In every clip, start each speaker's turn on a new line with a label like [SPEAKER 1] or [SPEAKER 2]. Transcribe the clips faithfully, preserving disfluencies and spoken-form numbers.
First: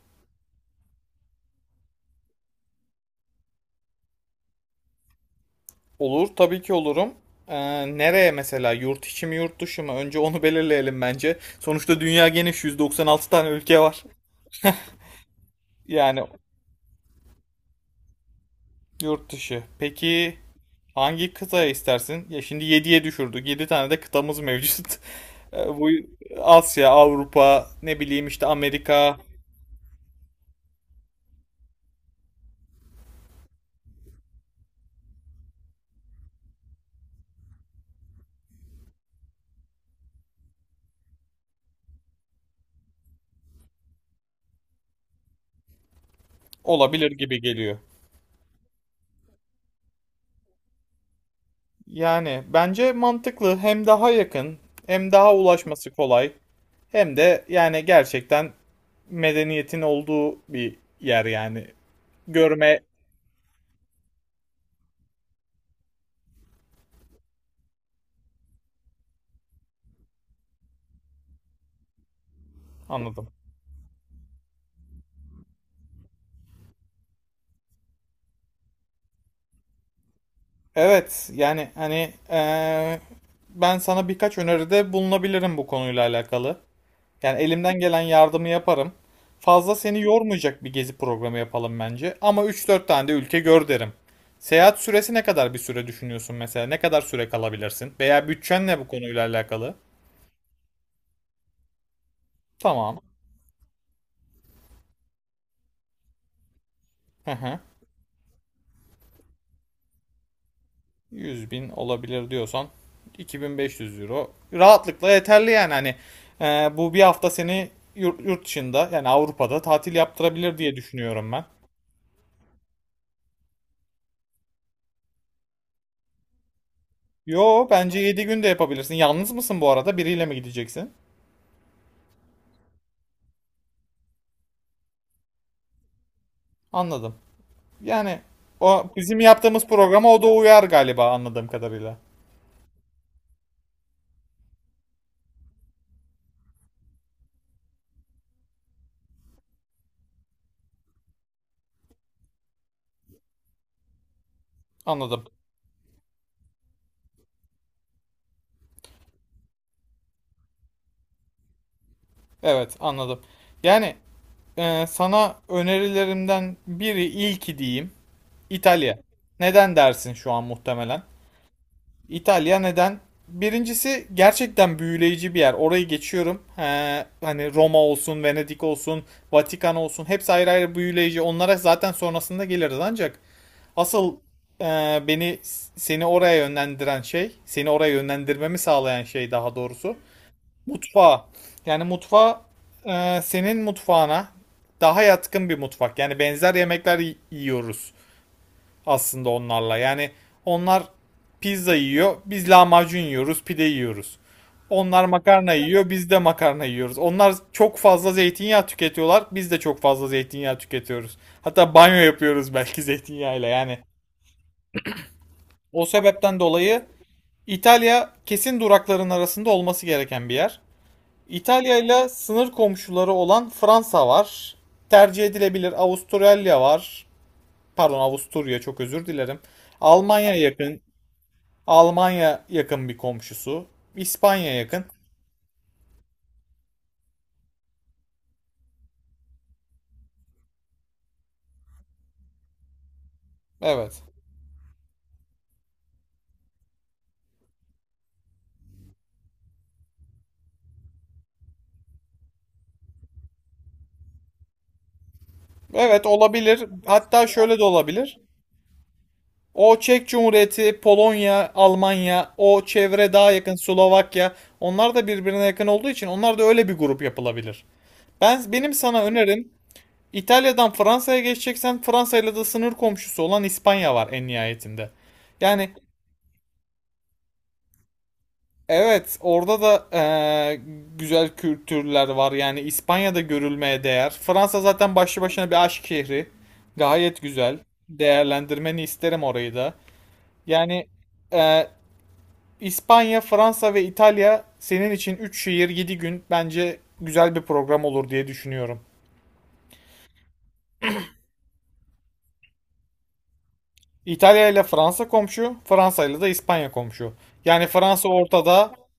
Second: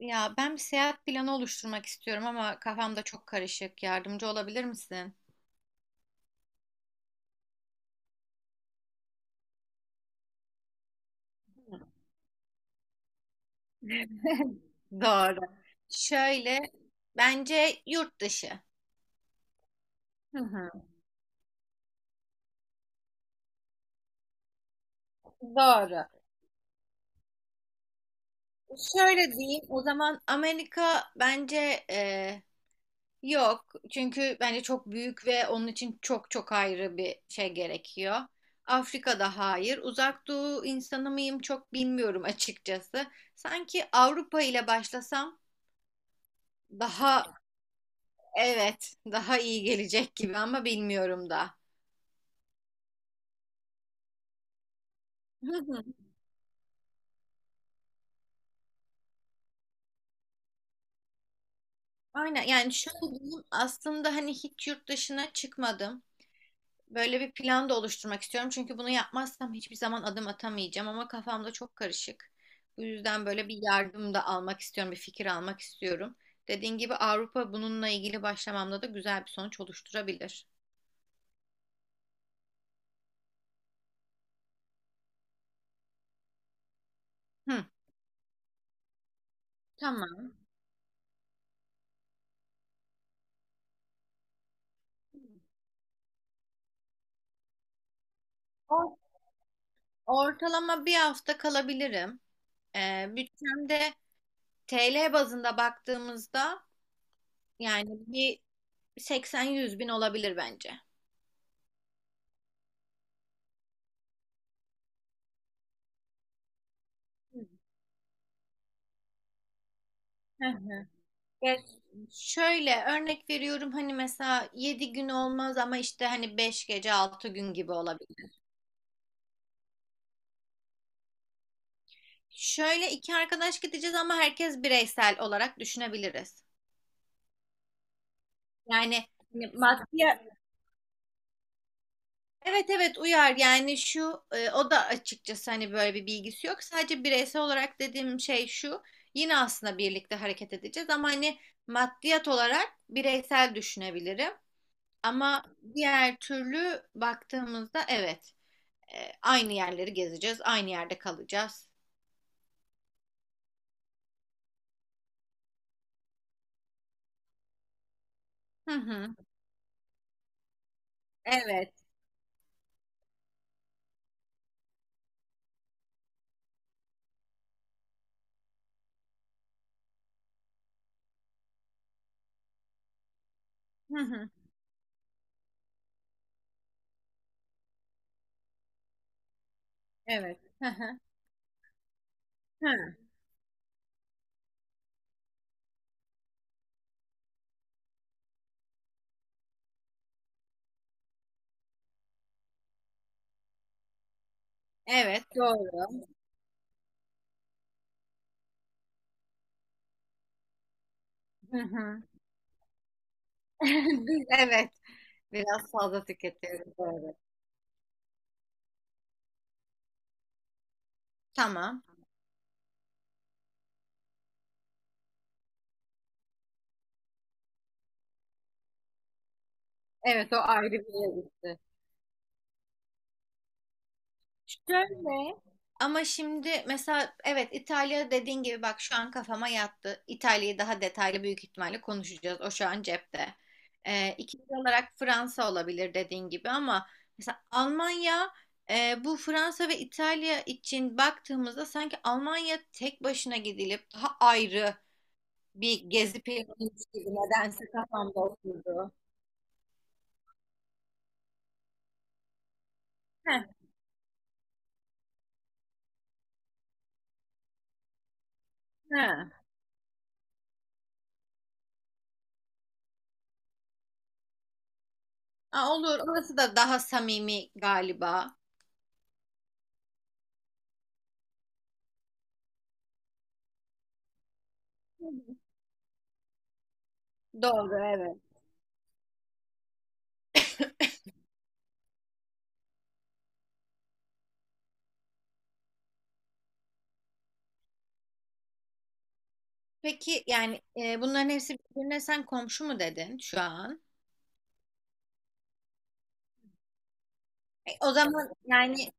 [SPEAKER 1] Ya ben bir seyahat planı oluşturmak istiyorum ama kafamda çok karışık. Yardımcı olabilir misin?
[SPEAKER 2] Olur tabii ki olurum. Ee, nereye mesela? Yurt içi mi yurt dışı mı? Önce onu belirleyelim bence. Sonuçta dünya geniş yüz doksan altı tane ülke var.
[SPEAKER 1] Doğru.
[SPEAKER 2] Yani
[SPEAKER 1] Şöyle bence yurt dışı.
[SPEAKER 2] yurt dışı. Peki
[SPEAKER 1] Hı hı.
[SPEAKER 2] hangi kıtaya istersin? Ya şimdi yediye düşürdük. yedi tane de kıtamız mevcut. Ee, bu
[SPEAKER 1] Doğru.
[SPEAKER 2] Asya, Avrupa, ne bileyim işte Amerika
[SPEAKER 1] Şöyle diyeyim o zaman Amerika bence e, yok. Çünkü bence çok büyük ve onun için çok çok ayrı bir şey gerekiyor. Afrika'da hayır. Uzak Doğu insanı mıyım çok bilmiyorum açıkçası. Sanki Avrupa ile başlasam
[SPEAKER 2] olabilir
[SPEAKER 1] daha,
[SPEAKER 2] gibi geliyor.
[SPEAKER 1] evet, daha iyi gelecek gibi ama bilmiyorum da.
[SPEAKER 2] Yani bence mantıklı. Hem daha yakın, hem daha
[SPEAKER 1] Hı hı.
[SPEAKER 2] ulaşması kolay, hem de yani gerçekten medeniyetin olduğu bir yer yani.
[SPEAKER 1] Aynen, yani
[SPEAKER 2] Görme
[SPEAKER 1] şöyle diyeyim, aslında hani hiç yurt dışına çıkmadım. Böyle bir plan da oluşturmak istiyorum. Çünkü bunu yapmazsam hiçbir zaman adım atamayacağım ama kafamda çok karışık. Bu yüzden
[SPEAKER 2] anladım.
[SPEAKER 1] böyle bir yardım da almak istiyorum, bir fikir almak istiyorum. Dediğin gibi Avrupa bununla ilgili başlamamda da güzel bir sonuç oluşturabilir.
[SPEAKER 2] Evet yani hani eee, ben sana birkaç öneride bulunabilirim bu konuyla alakalı. Yani
[SPEAKER 1] Hı,
[SPEAKER 2] elimden gelen yardımı yaparım. Fazla seni
[SPEAKER 1] tamam.
[SPEAKER 2] yormayacak bir gezi programı yapalım bence. Ama üç dört tane de ülke gör derim. Seyahat süresi ne kadar bir süre düşünüyorsun mesela? Ne kadar süre kalabilirsin? Veya bütçen ne bu
[SPEAKER 1] Or-
[SPEAKER 2] konuyla alakalı?
[SPEAKER 1] Ortalama bir hafta kalabilirim.
[SPEAKER 2] Tamam.
[SPEAKER 1] Ee, bütçemde T L bazında baktığımızda,
[SPEAKER 2] Hı hı.
[SPEAKER 1] yani bir, seksen yüz bin olabilir bence.
[SPEAKER 2] yüz bin olabilir diyorsan iki bin beş yüz euro rahatlıkla yeterli yani hani e, bu bir hafta seni yurt dışında yani Avrupa'da tatil
[SPEAKER 1] Hı
[SPEAKER 2] yaptırabilir diye
[SPEAKER 1] hı.
[SPEAKER 2] düşünüyorum ben.
[SPEAKER 1] Ya, şöyle örnek veriyorum, hani mesela yedi gün olmaz ama işte hani beş gece altı gün
[SPEAKER 2] Yo
[SPEAKER 1] gibi
[SPEAKER 2] bence yedi
[SPEAKER 1] olabilir.
[SPEAKER 2] gün de yapabilirsin. Yalnız mısın bu arada? Biriyle mi gideceksin?
[SPEAKER 1] Şöyle iki arkadaş gideceğiz ama herkes bireysel olarak düşünebiliriz.
[SPEAKER 2] Anladım. Yani o
[SPEAKER 1] Yani,
[SPEAKER 2] bizim
[SPEAKER 1] hani
[SPEAKER 2] yaptığımız
[SPEAKER 1] maddi,
[SPEAKER 2] programa o da uyar galiba anladığım kadarıyla.
[SPEAKER 1] evet evet, uyar yani. Şu e, o da açıkçası hani böyle bir bilgisi yok. Sadece bireysel olarak dediğim şey şu: yine aslında birlikte hareket edeceğiz ama hani maddiyat olarak bireysel düşünebilirim.
[SPEAKER 2] Anladım.
[SPEAKER 1] Ama diğer türlü baktığımızda, evet, e, aynı yerleri gezeceğiz, aynı yerde kalacağız.
[SPEAKER 2] Evet, anladım. Yani e, sana önerilerimden biri ilki diyeyim
[SPEAKER 1] Hı
[SPEAKER 2] İtalya.
[SPEAKER 1] hı.
[SPEAKER 2] Neden dersin şu an muhtemelen?
[SPEAKER 1] Evet.
[SPEAKER 2] İtalya neden? Birincisi gerçekten büyüleyici bir yer. Orayı geçiyorum. He, hani Roma olsun, Venedik olsun, Vatikan olsun hepsi ayrı ayrı büyüleyici. Onlara zaten sonrasında geliriz ancak
[SPEAKER 1] Hı
[SPEAKER 2] asıl
[SPEAKER 1] hı.
[SPEAKER 2] e, beni seni oraya yönlendiren şey, seni oraya yönlendirmemi sağlayan şey daha doğrusu
[SPEAKER 1] Evet. Hı hı.
[SPEAKER 2] mutfağı. Yani mutfağı
[SPEAKER 1] Hı.
[SPEAKER 2] e, senin mutfağına daha yatkın bir mutfak. Yani benzer yemekler y- yiyoruz aslında onlarla. Yani onlar pizza yiyor, biz lahmacun yiyoruz, pide yiyoruz. Onlar
[SPEAKER 1] Evet,
[SPEAKER 2] makarna yiyor,
[SPEAKER 1] doğru.
[SPEAKER 2] biz de makarna yiyoruz. Onlar çok fazla zeytinyağı tüketiyorlar, biz de çok fazla zeytinyağı tüketiyoruz.
[SPEAKER 1] Hı
[SPEAKER 2] Hatta banyo
[SPEAKER 1] hı.
[SPEAKER 2] yapıyoruz belki zeytinyağıyla yani.
[SPEAKER 1] Biz- Evet. Biraz
[SPEAKER 2] O
[SPEAKER 1] fazla
[SPEAKER 2] sebepten
[SPEAKER 1] tüketiyoruz.
[SPEAKER 2] dolayı
[SPEAKER 1] Doğru.
[SPEAKER 2] İtalya kesin durakların arasında olması gereken bir yer. İtalya
[SPEAKER 1] Tamam.
[SPEAKER 2] ile sınır komşuları olan Fransa var. Tercih edilebilir Avustralya var. Pardon Avusturya çok özür dilerim.
[SPEAKER 1] Evet,
[SPEAKER 2] Almanya
[SPEAKER 1] o ayrı bir
[SPEAKER 2] yakın,
[SPEAKER 1] yere gitti.
[SPEAKER 2] Almanya yakın bir komşusu. İspanya yakın.
[SPEAKER 1] Şöyle, ama şimdi mesela, evet, İtalya dediğin gibi, bak şu an kafama yattı. İtalya'yı daha detaylı büyük ihtimalle konuşacağız. O şu an cepte.
[SPEAKER 2] Evet.
[SPEAKER 1] Ee, ikinci olarak Fransa olabilir dediğin gibi ama, mesela, Almanya, e, bu Fransa ve İtalya için baktığımızda sanki Almanya tek başına gidilip daha ayrı bir
[SPEAKER 2] Evet
[SPEAKER 1] gezi
[SPEAKER 2] olabilir.
[SPEAKER 1] planıymış gibi
[SPEAKER 2] Hatta şöyle de
[SPEAKER 1] nedense
[SPEAKER 2] olabilir.
[SPEAKER 1] kafamda oturdu.
[SPEAKER 2] O Çek Cumhuriyeti, Polonya, Almanya, o çevre daha
[SPEAKER 1] Heh,
[SPEAKER 2] yakın Slovakya. Onlar da birbirine yakın olduğu için onlar da öyle bir grup yapılabilir. Ben benim sana
[SPEAKER 1] heh.
[SPEAKER 2] önerim İtalya'dan Fransa'ya geçeceksen Fransa ile de sınır komşusu olan İspanya var en nihayetinde.
[SPEAKER 1] Aa,
[SPEAKER 2] Yani
[SPEAKER 1] olur, orası da daha samimi galiba.
[SPEAKER 2] Evet, orada da eee, güzel kültürler var. Yani İspanya'da görülmeye değer. Fransa zaten başlı başına bir aşk şehri. Gayet güzel.
[SPEAKER 1] Doğru, evet.
[SPEAKER 2] Değerlendirmeni isterim orayı da. Yani eee, İspanya, Fransa ve İtalya senin için üç şehir yedi gün bence güzel bir program olur diye düşünüyorum.
[SPEAKER 1] Peki yani, e, bunların hepsi birbirine sen komşu mu dedin şu an?
[SPEAKER 2] İtalya ile Fransa komşu, Fransa ile de İspanya komşu. Yani
[SPEAKER 1] E, o
[SPEAKER 2] Fransa
[SPEAKER 1] zaman
[SPEAKER 2] ortada.
[SPEAKER 1] yani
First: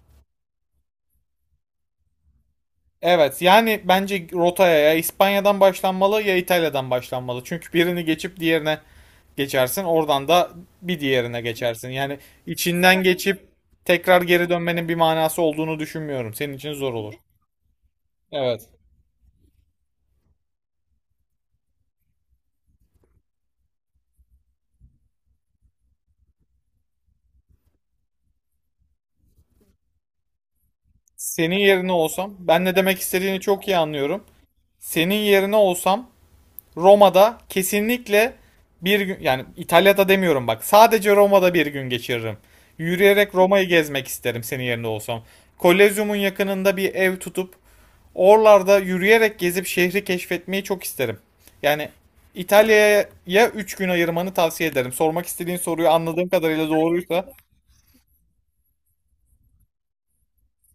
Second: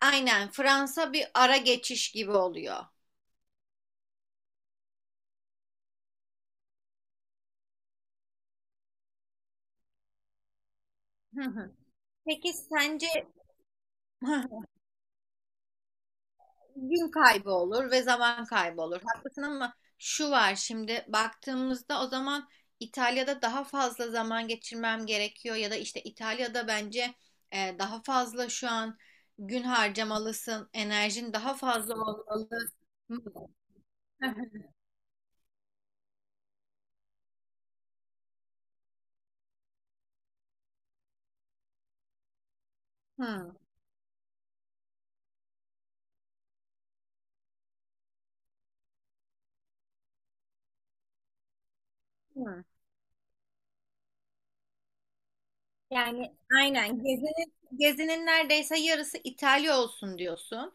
[SPEAKER 1] aynen Fransa bir ara geçiş gibi oluyor.
[SPEAKER 2] Evet yani bence rotaya ya İspanya'dan başlanmalı ya İtalya'dan başlanmalı. Çünkü birini geçip diğerine geçersin. Oradan da bir diğerine
[SPEAKER 1] Hı hı.
[SPEAKER 2] geçersin. Yani
[SPEAKER 1] Peki
[SPEAKER 2] içinden
[SPEAKER 1] sence
[SPEAKER 2] geçip tekrar geri dönmenin bir manası olduğunu düşünmüyorum. Senin için zor
[SPEAKER 1] gün
[SPEAKER 2] olur.
[SPEAKER 1] kaybı olur ve zaman
[SPEAKER 2] Evet.
[SPEAKER 1] kaybı olur. Haklısın. Ama şu var, şimdi baktığımızda, o zaman İtalya'da daha fazla zaman geçirmem gerekiyor, ya da işte İtalya'da bence e, daha fazla şu an gün harcamalısın, enerjin daha
[SPEAKER 2] Senin yerine
[SPEAKER 1] fazla
[SPEAKER 2] olsam
[SPEAKER 1] olmalı.
[SPEAKER 2] ben ne demek
[SPEAKER 1] Hı.
[SPEAKER 2] istediğini çok iyi anlıyorum. Senin yerine olsam Roma'da kesinlikle bir gün yani İtalya'da demiyorum bak sadece Roma'da bir gün geçiririm. Yürüyerek
[SPEAKER 1] Hı.
[SPEAKER 2] Roma'yı gezmek isterim senin yerinde olsam. Kolezyumun yakınında bir ev tutup oralarda yürüyerek gezip şehri keşfetmeyi çok isterim. Yani
[SPEAKER 1] Hı.
[SPEAKER 2] İtalya'ya üç gün ayırmanı tavsiye ederim. Sormak istediğin soruyu anladığım
[SPEAKER 1] Yani
[SPEAKER 2] kadarıyla
[SPEAKER 1] aynen,
[SPEAKER 2] doğruysa
[SPEAKER 1] gezinin, gezinin neredeyse yarısı İtalya olsun diyorsun.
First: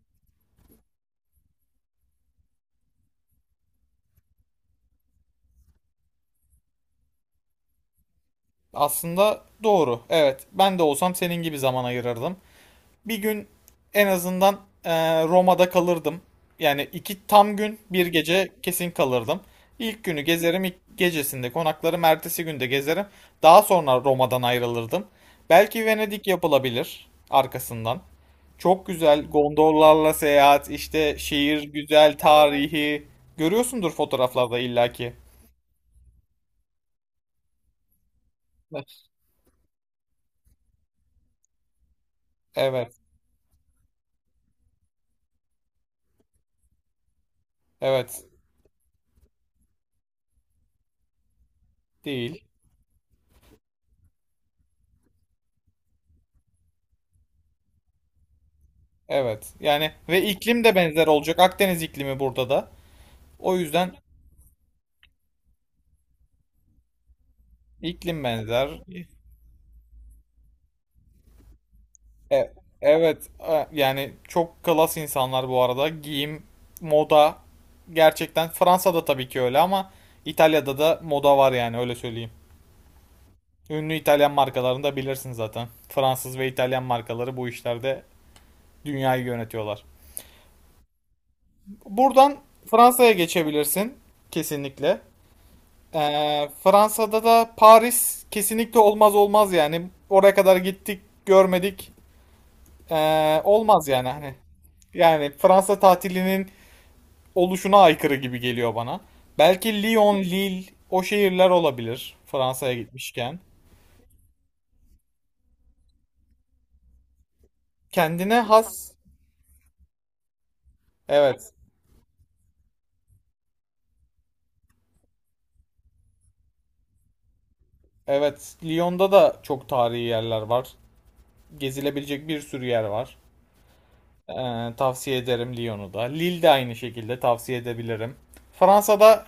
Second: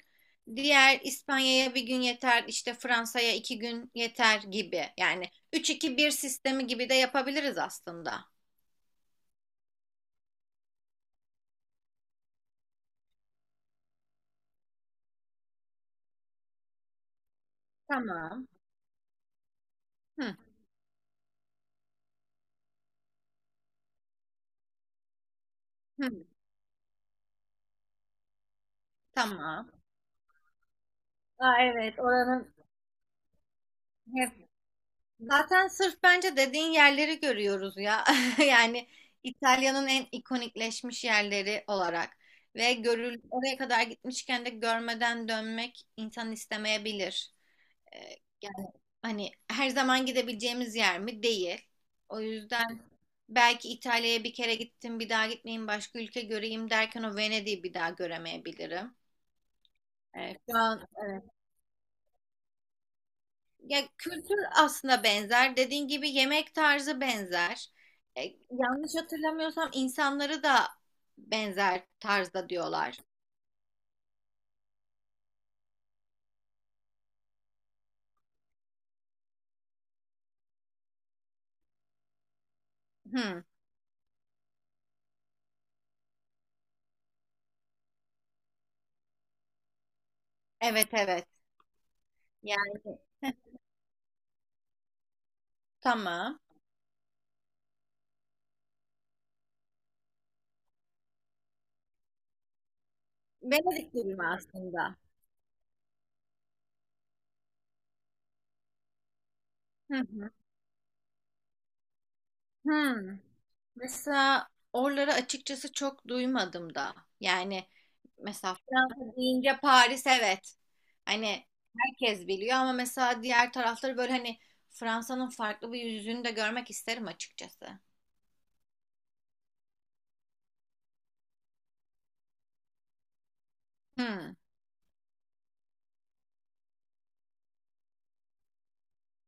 [SPEAKER 1] Diğer, İspanya'ya bir gün yeter, işte Fransa'ya iki gün yeter gibi. Yani üç iki bir sistemi gibi de yapabiliriz aslında.
[SPEAKER 2] aslında doğru. Evet ben de olsam senin gibi zaman ayırırdım. bir gün en azından eee, Roma'da kalırdım. Yani iki tam gün bir
[SPEAKER 1] Tamam.
[SPEAKER 2] gece kesin kalırdım. İlk günü
[SPEAKER 1] Hı,
[SPEAKER 2] gezerim, ilk gecesinde konaklarım, ertesi günde gezerim. Daha sonra Roma'dan ayrılırdım. Belki
[SPEAKER 1] hı,
[SPEAKER 2] Venedik yapılabilir arkasından. Çok güzel
[SPEAKER 1] tamam.
[SPEAKER 2] gondollarla seyahat, işte
[SPEAKER 1] Aa,
[SPEAKER 2] şehir
[SPEAKER 1] evet,
[SPEAKER 2] güzel,
[SPEAKER 1] oranın
[SPEAKER 2] tarihi. Görüyorsundur
[SPEAKER 1] hep.
[SPEAKER 2] fotoğraflarda illaki.
[SPEAKER 1] Zaten sırf bence dediğin yerleri görüyoruz ya. Yani İtalya'nın en ikonikleşmiş yerleri olarak, ve
[SPEAKER 2] Evet,
[SPEAKER 1] görül oraya kadar gitmişken de görmeden dönmek insan istemeyebilir. Ee,
[SPEAKER 2] evet.
[SPEAKER 1] yani hani her zaman gidebileceğimiz yer mi? Değil. O
[SPEAKER 2] Değil.
[SPEAKER 1] yüzden belki İtalya'ya bir kere gittim, bir daha gitmeyeyim, başka ülke göreyim derken, o Venedik'i bir daha göremeyebilirim.
[SPEAKER 2] Evet. Yani ve
[SPEAKER 1] Ee, şu
[SPEAKER 2] iklim de
[SPEAKER 1] an, e,
[SPEAKER 2] benzer olacak. Akdeniz iklimi burada da. O
[SPEAKER 1] Ya
[SPEAKER 2] yüzden
[SPEAKER 1] kültür aslında benzer. Dediğin gibi yemek tarzı benzer. E,
[SPEAKER 2] İklim benzer.
[SPEAKER 1] yanlış hatırlamıyorsam, insanları da benzer tarzda
[SPEAKER 2] E-
[SPEAKER 1] diyorlar.
[SPEAKER 2] evet e, yani çok klas insanlar bu arada. Giyim, moda gerçekten Fransa'da tabii ki öyle ama İtalya'da da moda var yani öyle söyleyeyim.
[SPEAKER 1] Hı,
[SPEAKER 2] Ünlü İtalyan markalarını da bilirsin zaten. Fransız ve İtalyan markaları bu işlerde dünyayı yönetiyorlar.
[SPEAKER 1] evet evet.
[SPEAKER 2] Buradan
[SPEAKER 1] Yani,
[SPEAKER 2] Fransa'ya
[SPEAKER 1] heh,
[SPEAKER 2] geçebilirsin kesinlikle.
[SPEAKER 1] tamam.
[SPEAKER 2] Ee, Fransa'da da Paris kesinlikle olmaz olmaz yani. Oraya kadar gittik, görmedik. Ee, olmaz
[SPEAKER 1] Venedik
[SPEAKER 2] yani
[SPEAKER 1] gibi
[SPEAKER 2] hani.
[SPEAKER 1] aslında?
[SPEAKER 2] Yani Fransa tatilinin oluşuna aykırı gibi geliyor bana. Belki
[SPEAKER 1] Hı
[SPEAKER 2] Lyon,
[SPEAKER 1] hı.
[SPEAKER 2] Lille o şehirler olabilir Fransa'ya
[SPEAKER 1] Hı.
[SPEAKER 2] gitmişken.
[SPEAKER 1] Mesela oraları açıkçası çok duymadım da. Yani
[SPEAKER 2] Kendine
[SPEAKER 1] mesela
[SPEAKER 2] has.
[SPEAKER 1] Fransa deyince Paris, evet. Hani
[SPEAKER 2] Evet.
[SPEAKER 1] herkes biliyor ama mesela diğer tarafları böyle, hani Fransa'nın farklı bir yüzünü de görmek isterim açıkçası.
[SPEAKER 2] Evet. Lyon'da da çok tarihi yerler var. Gezilebilecek bir sürü yer var.
[SPEAKER 1] Hmm.
[SPEAKER 2] Ee, tavsiye ederim Lyon'u da. Lille de aynı şekilde tavsiye edebilirim. Fransa'da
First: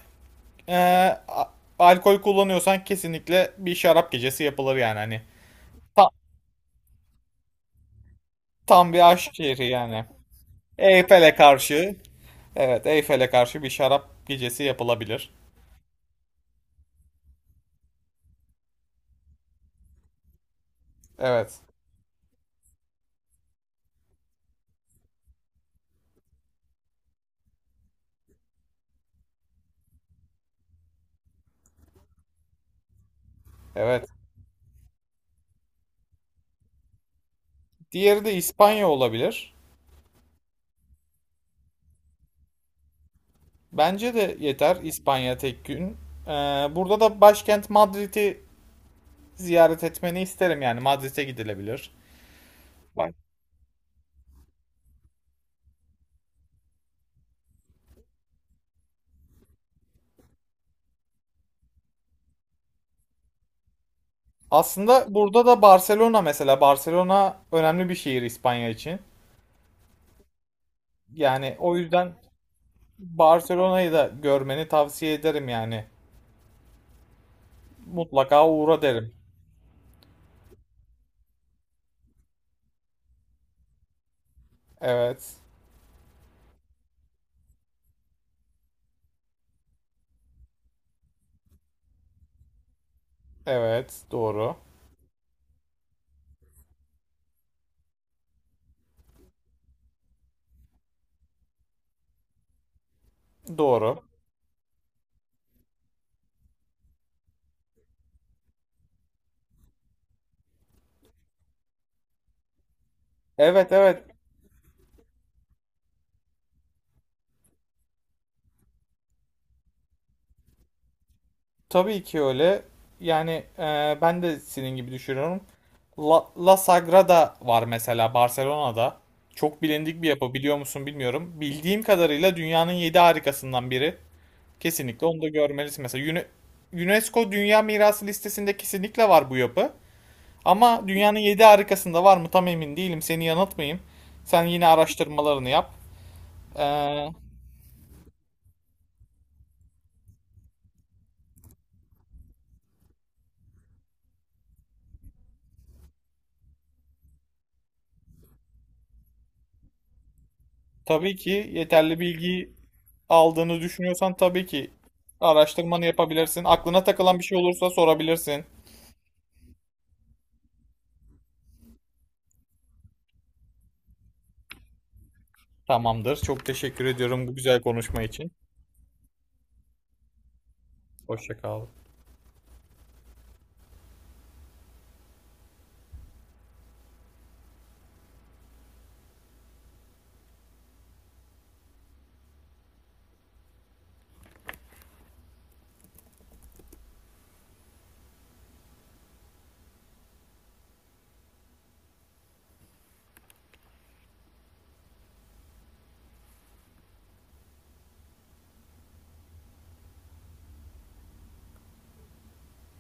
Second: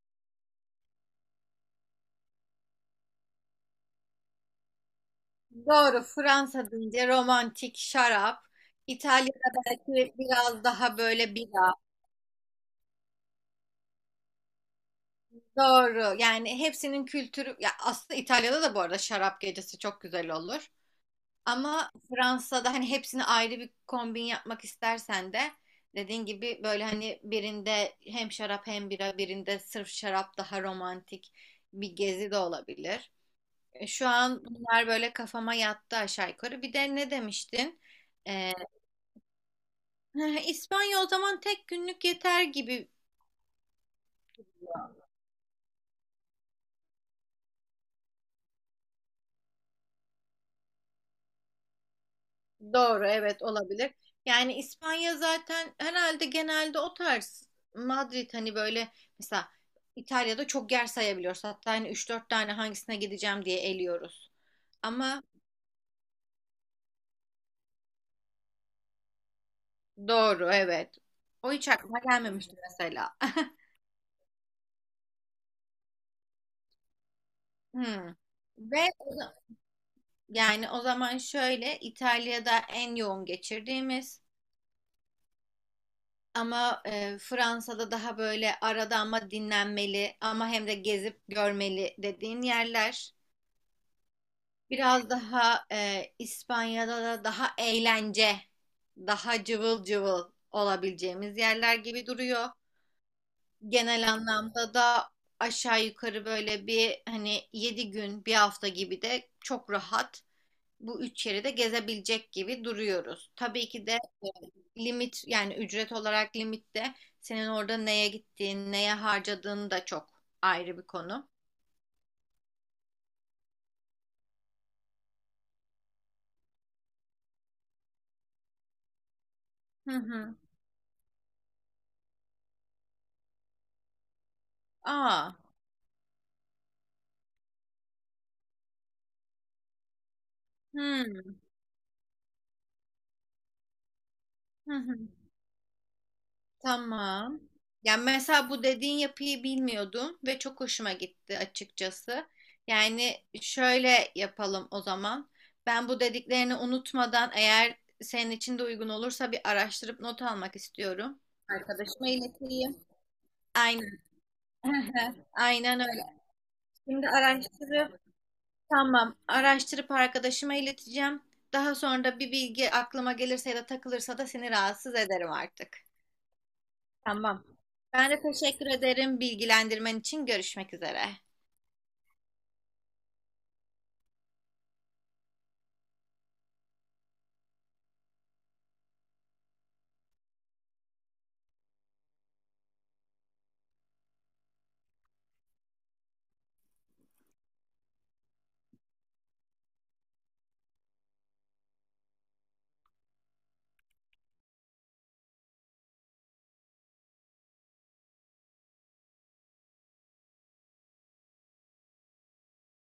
[SPEAKER 2] ee, a- alkol kullanıyorsan kesinlikle bir şarap gecesi yapılır yani hani.
[SPEAKER 1] Doğru,
[SPEAKER 2] Ta-
[SPEAKER 1] Fransa deyince romantik şarap.
[SPEAKER 2] tam bir aşk
[SPEAKER 1] İtalya'da
[SPEAKER 2] şehri yani.
[SPEAKER 1] belki biraz daha böyle
[SPEAKER 2] Eyfel'e
[SPEAKER 1] bira.
[SPEAKER 2] karşı, evet Eyfel'e karşı bir şarap gecesi yapılabilir.
[SPEAKER 1] Doğru. Yani hepsinin kültürü ya, aslında İtalya'da da bu arada şarap gecesi çok güzel olur.
[SPEAKER 2] Evet,
[SPEAKER 1] Ama Fransa'da hani hepsini ayrı bir kombin yapmak istersen de, dediğin gibi böyle, hani birinde hem şarap hem bira, birinde sırf şarap, daha romantik bir gezi de olabilir. E,
[SPEAKER 2] evet.
[SPEAKER 1] Şu an bunlar böyle kafama yattı aşağı yukarı. Bir de ne demiştin?
[SPEAKER 2] Diğeri de
[SPEAKER 1] E,
[SPEAKER 2] İspanya olabilir.
[SPEAKER 1] İspanya o zaman tek günlük yeter gibi.
[SPEAKER 2] Bence de yeter İspanya tek gün. Ee, burada da başkent Madrid'i ziyaret etmeni isterim yani Madrid'e gidilebilir.
[SPEAKER 1] Doğru,
[SPEAKER 2] Bak.
[SPEAKER 1] evet, olabilir. Yani İspanya zaten herhalde genelde o tarz. Madrid hani böyle, mesela İtalya'da çok yer sayabiliyoruz. Hatta hani üç dört tane hangisine gideceğim diye eliyoruz.
[SPEAKER 2] Aslında
[SPEAKER 1] Ama
[SPEAKER 2] burada da Barcelona mesela Barcelona önemli bir şehir İspanya için.
[SPEAKER 1] doğru, evet. O
[SPEAKER 2] Yani
[SPEAKER 1] hiç
[SPEAKER 2] o
[SPEAKER 1] aklıma
[SPEAKER 2] yüzden
[SPEAKER 1] gelmemişti mesela.
[SPEAKER 2] Barcelona'yı da görmeni tavsiye ederim yani.
[SPEAKER 1] Hmm.
[SPEAKER 2] Mutlaka
[SPEAKER 1] Ve
[SPEAKER 2] uğra derim.
[SPEAKER 1] o za- yani o zaman şöyle, İtalya'da en yoğun geçirdiğimiz,
[SPEAKER 2] Evet,
[SPEAKER 1] ama e, Fransa'da daha böyle, arada ama dinlenmeli, ama hem de gezip görmeli dediğin yerler.
[SPEAKER 2] evet, doğru.
[SPEAKER 1] Biraz daha e, İspanya'da da daha eğlence, daha cıvıl cıvıl olabileceğimiz yerler gibi duruyor.
[SPEAKER 2] Doğru.
[SPEAKER 1] Genel anlamda da aşağı yukarı böyle bir, hani yedi gün, bir hafta gibi de çok rahat bu üç yeri de gezebilecek gibi duruyoruz. Tabii
[SPEAKER 2] Evet
[SPEAKER 1] ki de
[SPEAKER 2] evet
[SPEAKER 1] e, limit, yani ücret olarak limitte senin orada neye gittiğin, neye harcadığın da çok ayrı bir konu.
[SPEAKER 2] tabii ki öyle. Yani e, ben de senin gibi düşünüyorum. La, La Sagrada var mesela Barcelona'da. Çok
[SPEAKER 1] Hı
[SPEAKER 2] bilindik bir yapı
[SPEAKER 1] hı.
[SPEAKER 2] biliyor musun bilmiyorum. Bildiğim kadarıyla dünyanın yedi harikasından biri. Kesinlikle onu da
[SPEAKER 1] Aa.
[SPEAKER 2] görmelisin. Mesela Uni- UNESCO Dünya Mirası listesinde kesinlikle var bu yapı. Ama dünyanın
[SPEAKER 1] Hı
[SPEAKER 2] yedi harikasında var mı tam emin değilim. Seni yanıltmayayım. Sen yine
[SPEAKER 1] hı. Hı.
[SPEAKER 2] araştırmalarını yap. E,
[SPEAKER 1] Tamam. Yani mesela bu dediğin yapıyı bilmiyordum ve çok hoşuma gitti açıkçası. Yani şöyle yapalım o zaman. Ben bu dediklerini unutmadan, eğer senin için de uygun olursa, bir araştırıp not almak
[SPEAKER 2] Tabii
[SPEAKER 1] istiyorum.
[SPEAKER 2] ki yeterli
[SPEAKER 1] Arkadaşıma
[SPEAKER 2] bilgiyi
[SPEAKER 1] ileteyim.
[SPEAKER 2] aldığını
[SPEAKER 1] Aynen.
[SPEAKER 2] düşünüyorsan tabii ki
[SPEAKER 1] Aynen
[SPEAKER 2] araştırmanı
[SPEAKER 1] öyle.
[SPEAKER 2] yapabilirsin. Aklına
[SPEAKER 1] Şimdi
[SPEAKER 2] takılan bir şey olursa
[SPEAKER 1] araştırıp,
[SPEAKER 2] sorabilirsin.
[SPEAKER 1] tamam, araştırıp arkadaşıma ileteceğim. Daha sonra da bir bilgi aklıma gelirse ya da takılırsa da seni rahatsız ederim artık.
[SPEAKER 2] Tamamdır. Çok teşekkür ediyorum bu
[SPEAKER 1] Tamam.
[SPEAKER 2] güzel konuşma
[SPEAKER 1] Ben de
[SPEAKER 2] için.
[SPEAKER 1] teşekkür ederim bilgilendirmen için. Görüşmek üzere.
[SPEAKER 2] Hoşça kal.